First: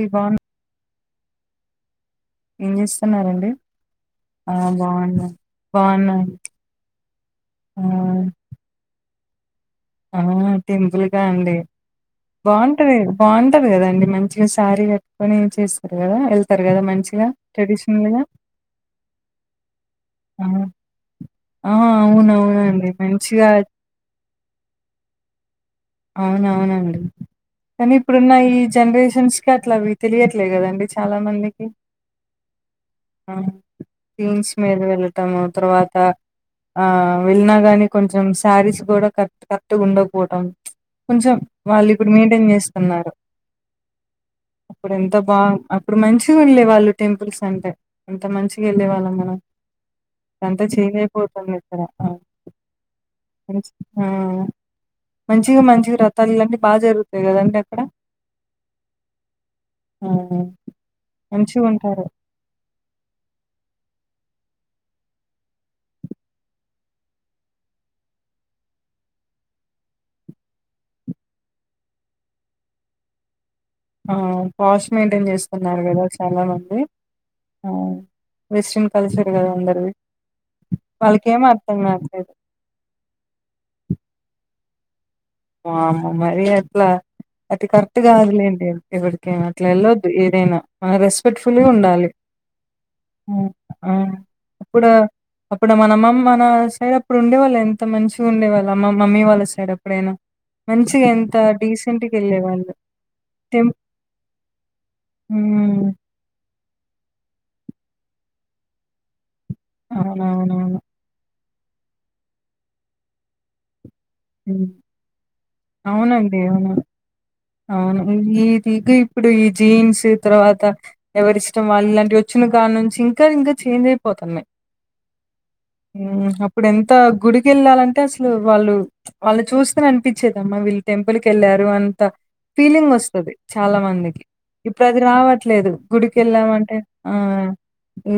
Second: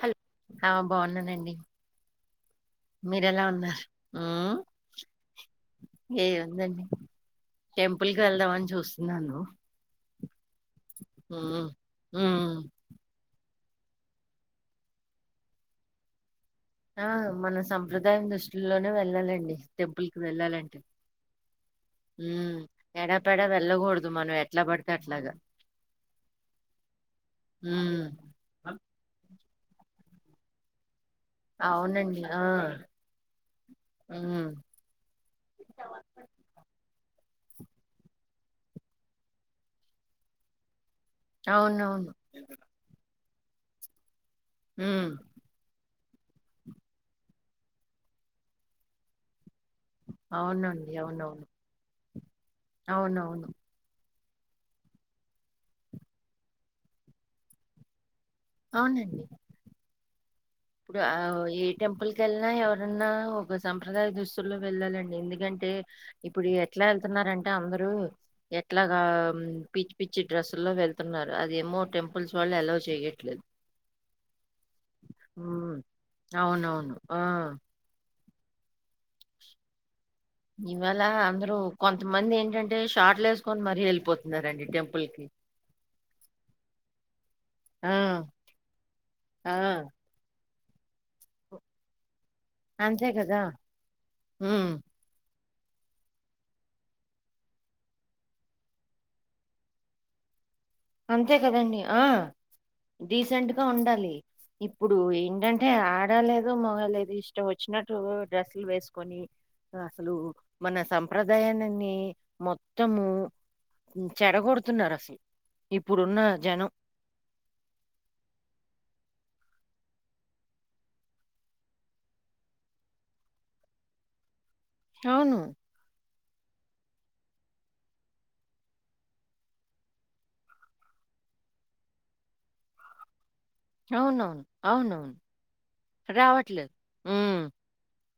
లీబాన్ బోన్నానండి ఏం చేస్తున్నారండి ఆ ఉమ్ బాగున్నా బాగున్నా ఏముందండి టెంపుల్ కి వెళ్దామని చూస్తున్నాను ఆ టింపుల్గా అండి ఉమ్ ఉమ్ బాగుంటది బాగుంట కదండి మంచిగా శారీ కట్టుకొని చేస్తారు కదా వెళ్తారు కదా ఆ మంచిగా మన ట్రెడిషనల్ గా సంంప్రదాయం దుస్తులోనే వెళ్ళాలండి టెంపుల్కి ఆ వెళ్ళాలంటే ఆ ఉమ్ అవునవునండి ఎడాపెడా మంచిగా వెళ్ళకూడదు మనం ఎట్లా పడితే అట్లాగా అవునవునండి కానీ ఉమ్ ఇప్పుడున్న ఈ జనరేషన్స్ అట్లవి తెలియట్లే కాదండి అవునండి ఆ ఆ ఉమ్ జీన్స్ మీద వెళ్ళటము తర్వాత ఆ వెళ్ళినా గానీ కొంచెం శారీస్ కూడా క కరెక్ట్ గ ఉండకపోవటం కొంచెం వాళ్ళు ఇప్పుడు అవునవును మైంటైన్ చేస్తున్నారు అప్పుడు ఉమ్ ఎంత బా ఇప్పుడు మంచిగా వెళ్ళేవాళ్ళు టెంపుల్స్ అంటే ఎంత మంచిగా వెళ్ళే వాళ్ళ మనం అంతా అవునండి అవునవును చేంజెపోతోంది ఇక్కడ ఆ అవునవును మంచిగా మంచిగా రాతలు ఇలాంటివి బాగా జరుగుతాయి కదండి అక్కడ అవునండి ఆ ఇప్పుడు మంచిగా ఏ ఉంటారు టెంపుల్కీ వెళ్ళినా ఎవరు ఎన్నా ఒక సంప్రదాయ దుస్తులో వెళ్ళాలండి ఎందుకంటే ఇప్పుడు ఎట్లా వెళ్తున్నారంటే అందరు ఇప్పుడు ఎట్లాగా పిచ్చి పిచ్చి డ్రెస్సు లో వెళ్తున్నారు అదేమో టెంపుల్స్ వాళ్ళ అల్లో చేయట్లేదు ఆ కాస్ట్ మెయింటైన్ చేస్తున్నారు కదా చాలా మంది అవునవును ఆ ఆ వెస్ట్రన్ కల్చర్ గదా అందరిది ఇవాళ వాళ్ళకేం అందరూ అర్థం కావట్లేదు కొంతమంది ఏంటంటే షార్ట్లే వేస్కొని మరీ వెళ్ళిపోతున్నారండి టెం ఓమ్మ మరేట్లా అది ఆ కరెక్ట్ కాదులేండి ఎవడికైనా ఆ అట్లేళ్ళొద్దు ఏదైనా రెస్పెక్ట్ఫుల్గుండాలి అంతే ఉ కదా ఆ ఉమ్ ఇప్పుడ అప్పుడు మన మ-మన సైడ్ అప్పుడు ఉండే వాళ్ళ ఎంత మంచిగా ఉండేవాళ్ళ మా మమ్మీ వాళ్ళ సైడ్ అప్పుడైనా మంచిగా అంతే ఎంత కదండి ఆ డీసెంట్‌గా వెళ్ళేవాళ్ళు. డీసెంట్గా టెం ఉండాలి ఇప్పుడు ఏంటంటే హ్మ్. ఆడలేదు మగలేదు ఇష్టమచ్చినట్టు డ్రెస్సులు వేస్కొని అసలు మన అవునవునవును. సంప్రదా ఉదయానన్ని మొత్తము హ్మ్. చెడగొడుతున్నారు అసలు ఇప్పుడున్న అవునండి జనం అవును అవును ఇది ఇప్పుడు ఈ జీన్స్ తర్వాత ఎవరి ఇష్టం వాళ్ళు ఇలాంటి వచ్చిన కా నుంచి ఇంకా ఇంకా చేంజ్ పోతునయి అవును ఇప్పుడు ఎంత గుడికేళ్ళాలంటే అసలు వాళ్ళు వాళ్ళు చూస్తనే అనిపించేదమ్మా వీళ్ళు టెంపుల్కేళ్ళారు అంత ఫీలింగ్ వస్తది చాలా మందికి అవునవును ఇప్పుడు అది అవునవును రావట్లేదు రావట్లేదు గుడికేళ్ళామంటే ఉమ్, ఆహ్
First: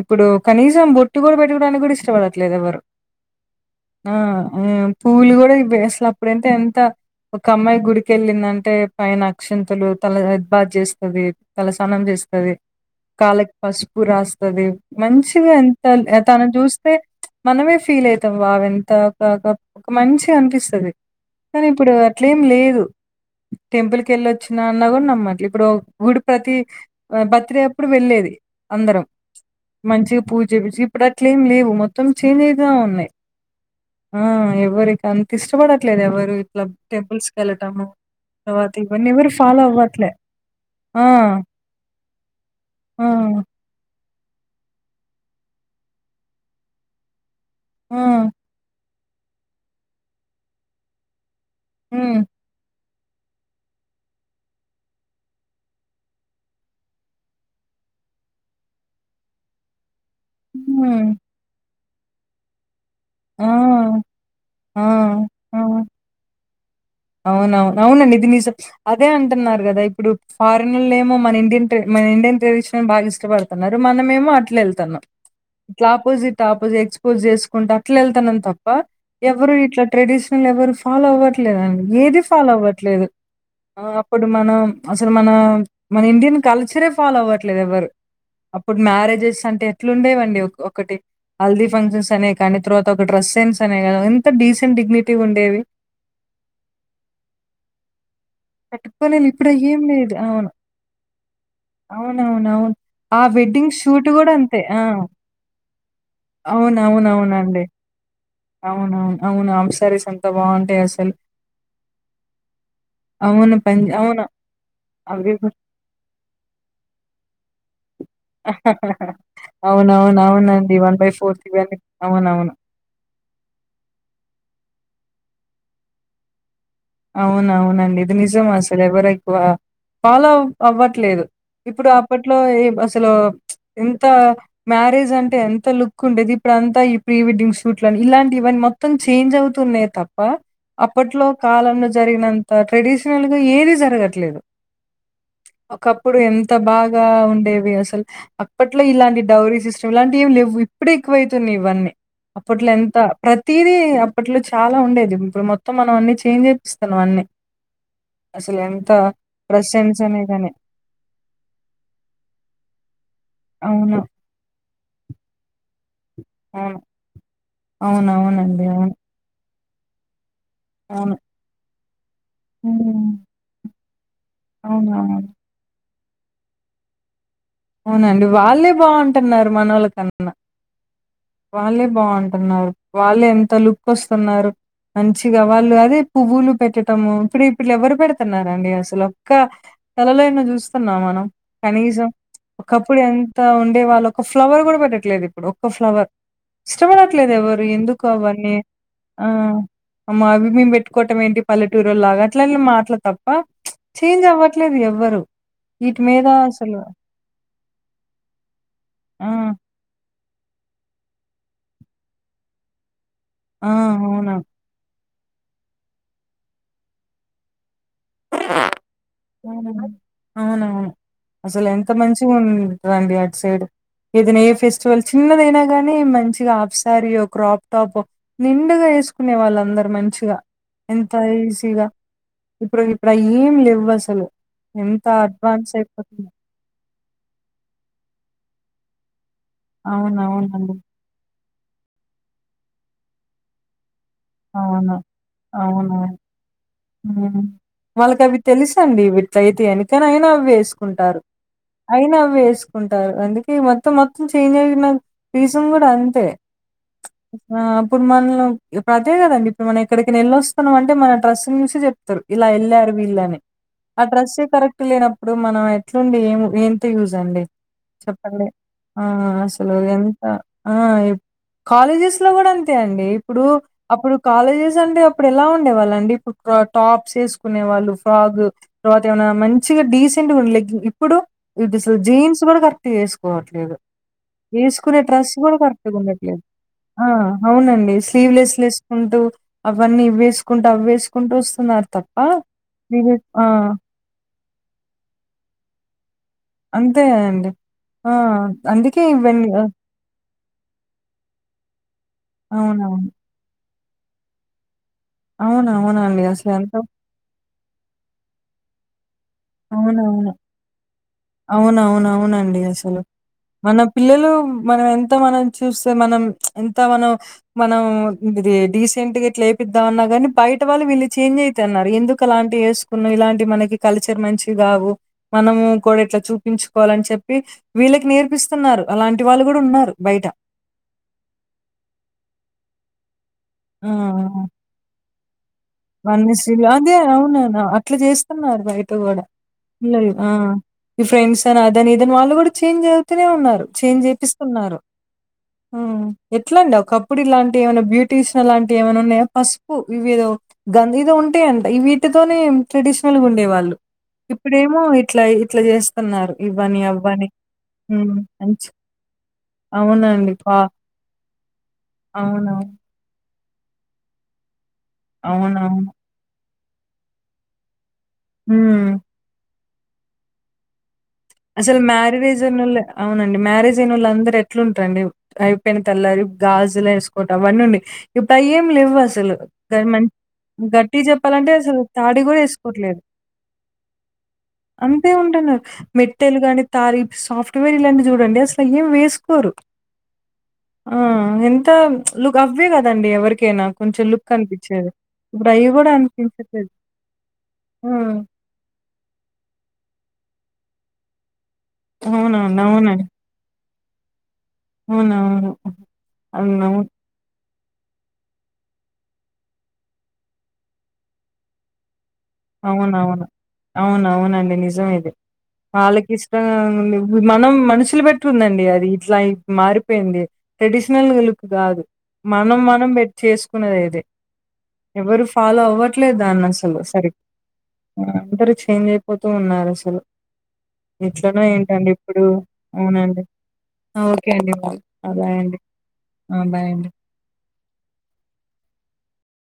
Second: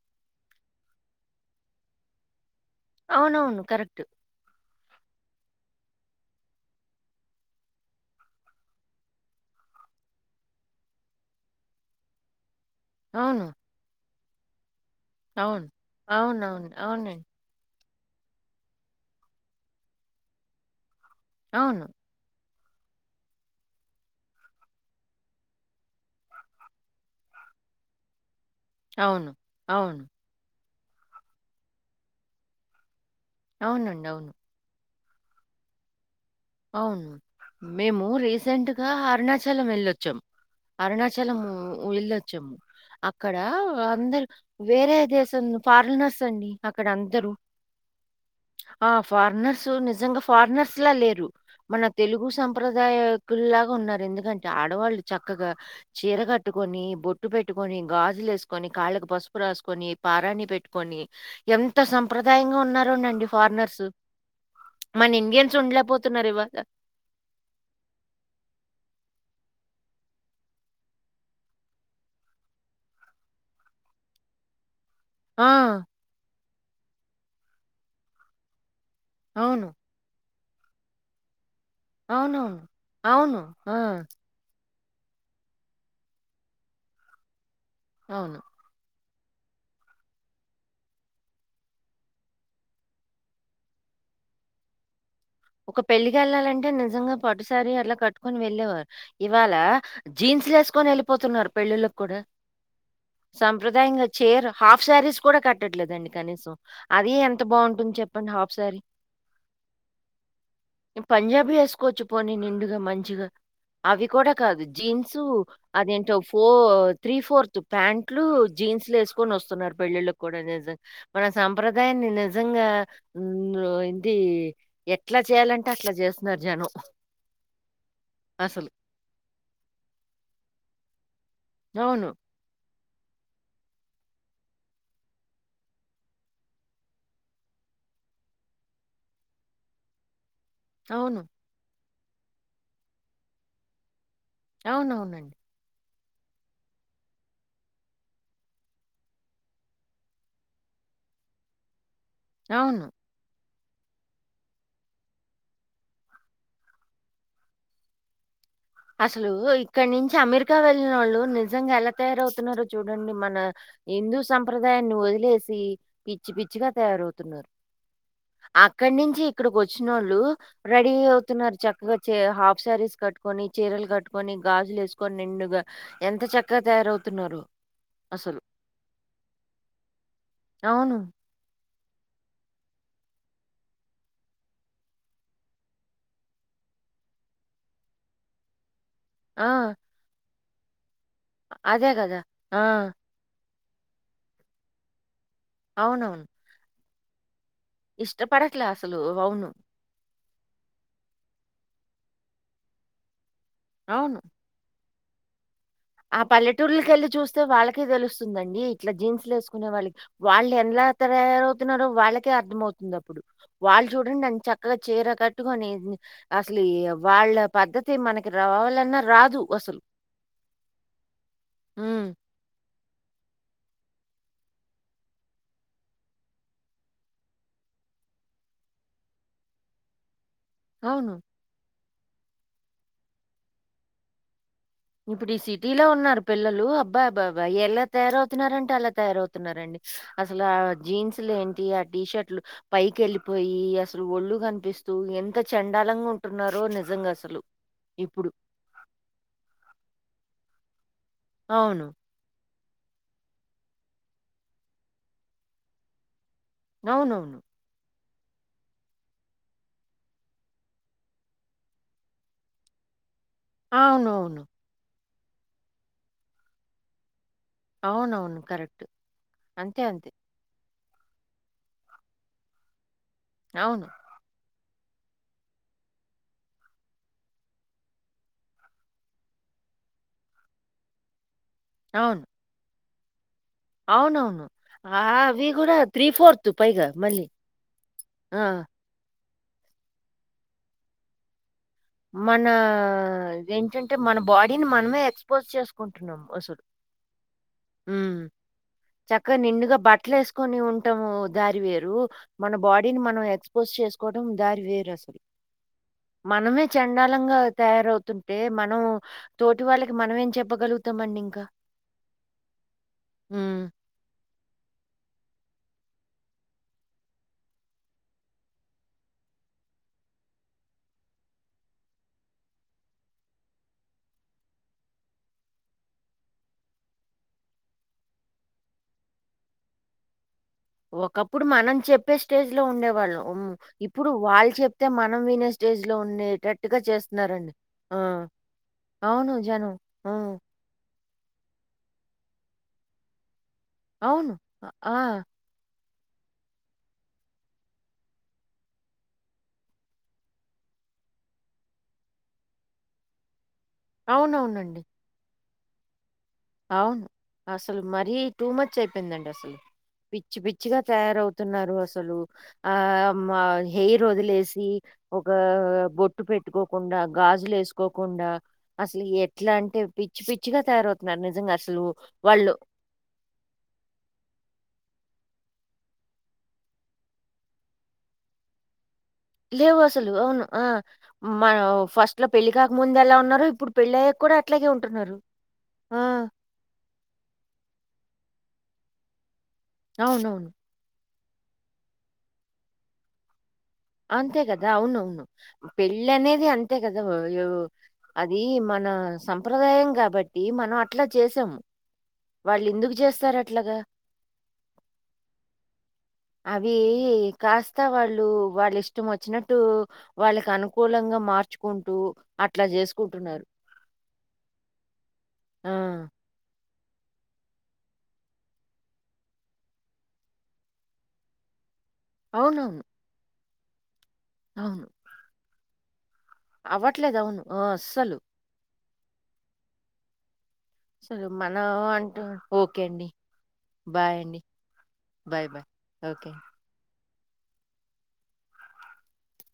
ఇప్పుడు కనీసం బొట్టు కూడా పెట్టుకోడానికి కూడా ఇష్టపడట్లేదు ఎవ్వరు అవునవును కరక్టు ఆహ్ పువ్లు కూడా అసలు అప్పుడతే ఎంత ఒక అమ్మాయి గుడికెళ్ళిందంటే పైన అక్షంతులు తల హెద్బాత్ చేస్తది తల సనం చేస్తది అవును కాళ్ళకి పసుపు రాస్తది మంచిగా అవును ఎంత తను అవునవును చూస్తే అవునండి మనమే ఫీలైతా అవి ఎంత కాక ఒక మంచి అనిపిస్తుంది కానీ అవును ఇప్పుడు అట్లేం లేదు గు టెంపుల్ కేళ్ళొచ్చినా అన్నా కూడా నమ్మట్లు ఇప్పుడు గుడి ప్రతి బర్త్డే అప్పుడు వెళ్ళేది అందరం అవును అవును మంచిగా పూజ చేపి ఇప్పుడు అట్ల ఏమి లేవు మొత్తం చేంజ్య ఉన్నాయి అవునండి అవును ఆహ్ ఎవరికి అంత ఇష్టపడట్లేదు ఎవరు ల అవును టెంపుల్స్ కేళ్ళటము మేము రీసెంట్ తర్వాత గా ఇవన్నీ ఎవరు ఫాలో అవ్వట్లే వెళ్ళొచ్చాం ఆ! అరుణాచలం వెళ్ళొచ్చాము ఆ! అక్కడ అందరికి వేరే దేశం ఫారినర్స్ అండి అక్కడ అందరూ ఆహ్ ఆహ్ ఫారినర్స్ నిజంగా ఫారినర్స్ లా లేరు మన హ్మ్. తెలుగు సంప్రద దాయకులాగా ఉన్నారు ఎందుకంటే ఆడవాళ్ళు చక్కగా చీర కట్టుకొని బొట్టు పెట్టుకొని గాజులేస్కొని కాళ్ళకి పసుపు రాస్కొని పారాన్ని పెట్టుకొని హ్మ్. ఎంత సంప్రదాయంగా ఉన్న రండండి ఆ! ఫారినర్స్ ఆ! మన ఇండియన్స్ ఉండలేకపోతున్నారు ఇవాళ అవ్న అవ్ను అవ్నండి ఇది నిజం అదే అంటున్నారు కదా ఇప్పుడు ఫారినర్లో ఏమో మన ఇండియన్ మన ఇండియన్ ట్రెడిషన్ బాగా ఇష్టపడుతున్నారు మనమేమో అట్లేళ్తనం ఆ! ఇట్లా ఆపోజిట్ ఆపోజిట్ ఎక్స్పోజ్ చేస్కుంట అట్లా వెళ్తానని తప్ప ఎవరు అవును. ఇట్లా ట్రెడిషన్ల్ ఎవరు ఫాలో అవ్వట్లేదండి ఏది ఫాలో అవునవును. అవ్వట్లేదు అవును. ఆ! ఆహ్ అప్పుడు మనం అసలు మనా మన ఇండియన్ కల్చరే ఫాలో అవ్వట్లేదు ఎవరు అవును. అప్పుడు మ్యారేజ్ అంటే ఎట్లాలుండేవండి ఒకటి హల్దీ ఫంక్షన్స్ అనే కానీ తర్వాత ఒక డ్రస్ సెన్స్ అనే గాని డిసెట్డిగ్ని ఒక పెళ్లికి వెళ్ళాలంటే నిజంగా పట్టుశారి అలా కట్టు కొని వెళ్ళేవారు కట్టుకోలేము. ఇప్పుడు ఇవాళ అయ్యేం లేదు. జీన్స్ అవును. లేసుకొని వెళ్ళిపోతున్నారు పెళ్ళిళ్ళకి కూడా అవునవునవును. ఆ వెడ్డింగ్ సాంప్రదాయంగా షూట్ గూడా చీర్ అంతే. ఆ! హాఫ్ శారీస్ కూడా కట్టట్లేదండి కనీసం అది ఎంత అవునవునవునండి. బాగుంటుంది చెప్ అవునవును అవును హాఫ్ సారిస్ అం పంజాబీ వేసుకోవచ్చు పోనీ నిండుగా మంచిగా అవును. పం అవి అవును. కూడా కాదు జీన్సు అవి గూడా అదేంటో ఫోర్ త్రీ ఫోర్త్ ప్యాం ట్లు జీన్స్లు ఎసుకొని వస్తున్నారు పెళ్ళిళ్ళకి కూడా అవునవునవునండి. నిజం మన ఇవన్నీ సాంప్రదాయాన్ని అవునవును. నిజంగా ఇంది ఎట్లా చేయాలంటే అట్లా చేస్తున్నారు జనం అవునవునండి ఇది నిజం అసలు ఎవరేక్కువ ఫాలో అవ్వట్లేదు ఇప్పుడు అవును. అప్పట్లో ఏ అసలు ఎంత మ్యారేజ్ అంటే ఎంత లుక్ ఉండేది ఇప్పుడు అంతా ఈ ప్రీ వెడ్డింగ్ షూట్లని ఇలాంటి ఇవన్ మొత్తం చేంజ్ అవుతున్నయ్ తప్ప అవును. అప్పట్లో కాలంలో జరిగినంత ట్రెడిషనల్ గా ఏది జరగ అవునవునండి ఒకప్పుడు ఎంత బాగా ఉండేవి అసలు అప్పట్లో ఇలాంటి డౌరీ సిస్టమ్ ఇలాంటి ఏమి లెవ్వు ఇప్పుడు ఎక్కువవుతన్నయ్ ఇవన్నీ అప్పట్లో అవును. ఎంత ప్రతీదీ అప్పట్లో చాలా ఉండేది ఇప్పుడు మొత్తం మనం అన్ని చేంజేపిస్తానం అన్నీ అసలు ఎంత అసలు ఇక్కడ ప్రెసెన్స్ నుంచి అనేదని అమెరికా వెళ్ళిన వాళ్ళు నిజంగా ఎలా తయారవుతున్నారో చూడండి మన అవును. హిందూ సంప్రదాయాన్ని వదిలేసి పిచ్చి పిచ్చిగా అవును. తయారవుతున్నారు అవునవునండి అవును ఇక్కడికి వచ్చినోళ్ళు రెడీ అవును. అవుతున్నారు చక్కగా చి హాఫ్ శారీస్ హ్మ్. కట్టుకొని చీరలు కట్టుకొని గాజులేసుకొని అవునవును. నిండుగా ఎంత చక్కగా తయారవుతున్నారు అవునండి అసలు. వాళ్ళే బాగుంటున్నారు మనోళ్లకన్నా అవును వాళ్ళే బాగుంటున్నారు వాళ్ళే ఎంత లుక్ వస్తున్నారు మంచిగా వాళ్ళు అదే పువ్వులు పెట్టటము ఇప్పుడు ఇప్పుడు ఎవ్వరు పెడుతున్నరండి అసల అసలు ఒక్క ఆ! తలలోైనా చూస్తున్నా మనం అదే కనీసం గదా! ఆ! ఒకప్పుడు ఎన్ ఉండే వాలు ఒక ఫ్లవర్ కూడా పెట్టట్లేదు ఇప్పుడు ఒక్క ఫ్లవర్ అవునవును. ఇష్టపడట్లేదు ఎవర్ ఎందుకు అవన్ని ఇష్టపడట్లే అసలు. ఆ అవును. అమ్మా అవి మేము పెట్టుకోవటం ఏంటి పల్లెటూరో లాగా అట్లా మాటలు తప్ప అవును. చేంజ్ అవ్వట్లేదు ఇగ అవి ఎవ్వరు ఇటి మీదాసలు ళ్ చూస్తే వాళ్ళకె తెలుస్తుందండి ఇట్లా ఆ! జీన్స్లు వేసుకునే వాళ్ళకి వాళ్ళు ఎలా తరయారవుతున్నారో వాళ్ళకే అర్థమవుతుంది అప్పుడు ఆ! వాళ్ళు చూడండి అవునా ఎంత చక్కగా చీర కట్టుకొని అసలు వాళ్ళ పద్ద్ద అయితే మనకి రావాలన్నా రాదు అసలు హ్మ్. అసలు ఎంత హ్మ్. మంచి ఉంటరండి అటు సైడ్ ఏదైనా ఏ ఫెస్టివల్ చిన్నదైనా గాని మంచిగా ఆఫ్సారీయో క్రాప్ టాపో నిండుగా చేసుకునే వాళ్ళందరు మంచిగా ఎంత అవును. ఈజీగా ఇప్పుడు ఇప్పుడు ఏం లేవ్వు అసలు ఇప్పుడు ఈ సిటీలో ఉన్నారు పిల్లలు అబ్ అబబా ఎలా తయారవుతున్నారంటే అలా తయారవుతున్నారండి అసలు ఆ అవునవునండి. జీన్స్లు ఏం టి ఆ టీషర్ట్లు పైకి వెళ్ళిపోయి లు ఒళ్ళు కనిపిస్తూ అవును. ఎంత చండాలంగా ఉంటున్నారో ని వాళ్ళకి అవి తెలుసండి విట్లయితయని కని అవి వేసుకో కుంటారు అవును. ఐనా అవ్వే యేస్ ఉంటారు అందుకీ మొత్తం మొత్తం చేంజైన పీజం గూడంతె ఔనూ ఇప్పుడు మన్లం ఇప్పుడతే గదండి ఇప్పుడు మనమెక్కడికైనెళ్ళొస్తున్నమంటె మన డ్రస్ [unintelligible] చెప్తరు ఇలా యెళ్ళారు వీళ్ళని అ అవునవును. డ్రస్సే కరెక్ట్ లేనప్ ప్పుడు మనమెట్లుండి ఏం ఏంత యూజండి అవునవును. చెప్పండి కరెక్ట్. ఆ అసలు అంతే, అంతే. ఎంతొ ఆ ఇప్ కాలేజెస్లొ గూడంతే అండి ఇప్పుడూ అవును. అప్పుడు కాలేజెస్ స్సంటె అప్పుడెలా ఉండేవాళ్ళండి ఇప్పు కా టాప్సేస్కునే వాళ్ళు ఫ్రాగ్ తర్వాతేమన్న మంచిగ డీసెంట్గుండ లెగ్గింగ్ ఇప్పుడు ఇదిస్లు అవును. జీన్స్ గూడ కరెక్ట్ యేస్ కోవట్లేదు అవునవును. యేస్కునె ఆహ్, డ్రస్ అవి గూడ గూడా కరెక్టుగుండట్లేదు పైగా ఆ మళ్ళీ. ఔనండి స్లీ ఆ! లీవ్లెస్లేస్కుంటూ అవన్ని ఇవ్వేస్కుంట అవ్వేస్కుంటు స్ మనా ఏంటంటె మన బాడీన్ మనమే ఎక్స్పోజ్ చేస్కుంటున్నామ్ అంతే అండి ఆ అందికే ఇవ్వన్ని అ వేస్కోని ఉంటమూ దారి వేరూ మన బాడీని అవునవును. మనం ఎక్స్పోజ్ చేస్కోటం దారి వేరస్స అవునవునండి. మనమే అసలెంత చండాలంగా తయారౌతుంటే మనము తోటి వాళ్ళకి మనమేం అవునవును. చెప్పగలుగుతామండింక నండీ అసలు మన పిల్లలు మన ఎంత మనం చూస్తె మనం చ్ ఎంత మనం మనం డిది డీసెంట్గిట్లేపిద్దాం అన్న గాని బై ట వాళ్ళు వీళ్ళు చేంజైతన్నారు ఎందుకలాంటి యేస్కున్నవ్ ఇలాంటి మనకి కలుచ్ తె మంచిన్ గావు మనము కూడిట్ల చూపించుకోవాలన్ చెప్పి వీళ్ళకి నేర్పిస్తున్నారు అలా అంటి వాళ్ళు గూడున్నారు బైట ఒకప్పుడు మనం చెప్పే స్టేజ్ లో ఉండేవాళ్ళం ఉమ్ ఇప్పుడు వాళ్ చెప్తె మనం వినే స్ వన్నెశ్రీలు అదె ఔనవ్ను అట్ల ఆ! జేస్తున్నార్ బైట గూడ అవును జనం. పిల్లొల్లు ఆ హ్మ్. ఇ ఫ్రెండ్సని అదనిదని వాళ్ళ్ గూడ చేంజైతూనె ఉన్నారు అవును. చేంజేపిస్తున్నారు ఆ! ఊమ్ ఎట్లుండె ఒకప్పుడిలాంటివి ఏమన్న బ్యూటీషనలాంటివి ఏమన్నున్నా పస్పు ఇవ్వేదొ గంగిద ఉంటే అంట ఇవ్వీటితోనే ట్రెడిషనల్గుండేవాళ్ళు ఇప్పుడేమో ఇట్ల ట్ల జేస్తన్నారు ఔన్ అసల్ మరీ టూ మంచి మచ్చైపోయ్ందండసలు అవునండి. పిచ్చి పా పిచ్చిగా తయారౌతున్నారు అసలూ అవునవును. ఆమ్ మా హెయ్రొదిలేసి ఒకా అవునవును. బొట్టు పెట్టుకోకుండా గాజులేస్ కోకుండా హ్మ్. అసల్ ఎట్లంటె పిచ్చ్ పిచ్చిగా తయారౌత్ అసల్ మ్యారీడేజున్నొల్లు ఔనండి మ్యారేజైనొళ్ళందరెట్లుంట్రండి ఐపెయ్న తల్లారి గాజులేసుకోటం వన్నున్నయ్ ఇప్పుడయ్యేమ్ లవ్వస్ [unintelligible] లేవసలు. డైమండ్ అవును. ఆ! గట్టిగ్ జెప్పాలంటె మనం అసలు తాడి ఫస్ట్‌లో పెళ్లి గూడేస్కోట్లేదు కాకముందెలా ఉన్నారో, ఇప్పుడు పెళ్లయ్యాక కూడా అట్లాగే అంతే ఉంటున్నారు. ఉంటన్న ఆ! మెట్టెల్ గాని తారిప్ సాఫ్ట్వేరిలాంటి జూడండి అసలేం వేస్కోరు ఔనవ్న్ ఆ ఎంత చ్ లుకవ్వే గదండి ఎవ్వర్కైన అంతే గదా ఔనవ్ను గూడా పెళ్ళనేది అనిపించట్లేదు. అంతే గద వ్ య్ ఆ! అదీ మన్ నా సంప్రదాయం గాబట్టి మనమట్ల చేసమ్ అవునవును. వాళ్ళెందుక్ జేస్తరట్లగ ఊనౌవ్ను అవి అన్నము కాస్త వాళ్ళూ వాళ్ళిష్టమొచ్చినట్టు వాళ్ళకనుకూలంగ మార్చుకుంటూ అట్లా అవునవును జేసుకుంటున్నారు. అవున అవునండి నిజం ఇది ఆ! వాళ్ళకి ఇష్ట మనం మనుషులు పెట్టుందండి అది ఇట్లా మారిపోయింది ట్రెడిషనల్ లుక్ కాదు మనం అవునవును. మనం పెట్టి చేసుకున్నది ఇదే అవును. ఎవరు ఫాలో అవ్వర్ పట్లేద అన్న అసలు సరి అవ్వట్లేదు. అవును ఆ అసలు పోతూ ఉన్నారు అసలు అసలు ఇట్లనే మనం ఏంటండి అంటూ ఇప్పుడు ఓకే అండి. అవునండి ఓకే అండి అ బాయ్ అండి బాయ్ అండి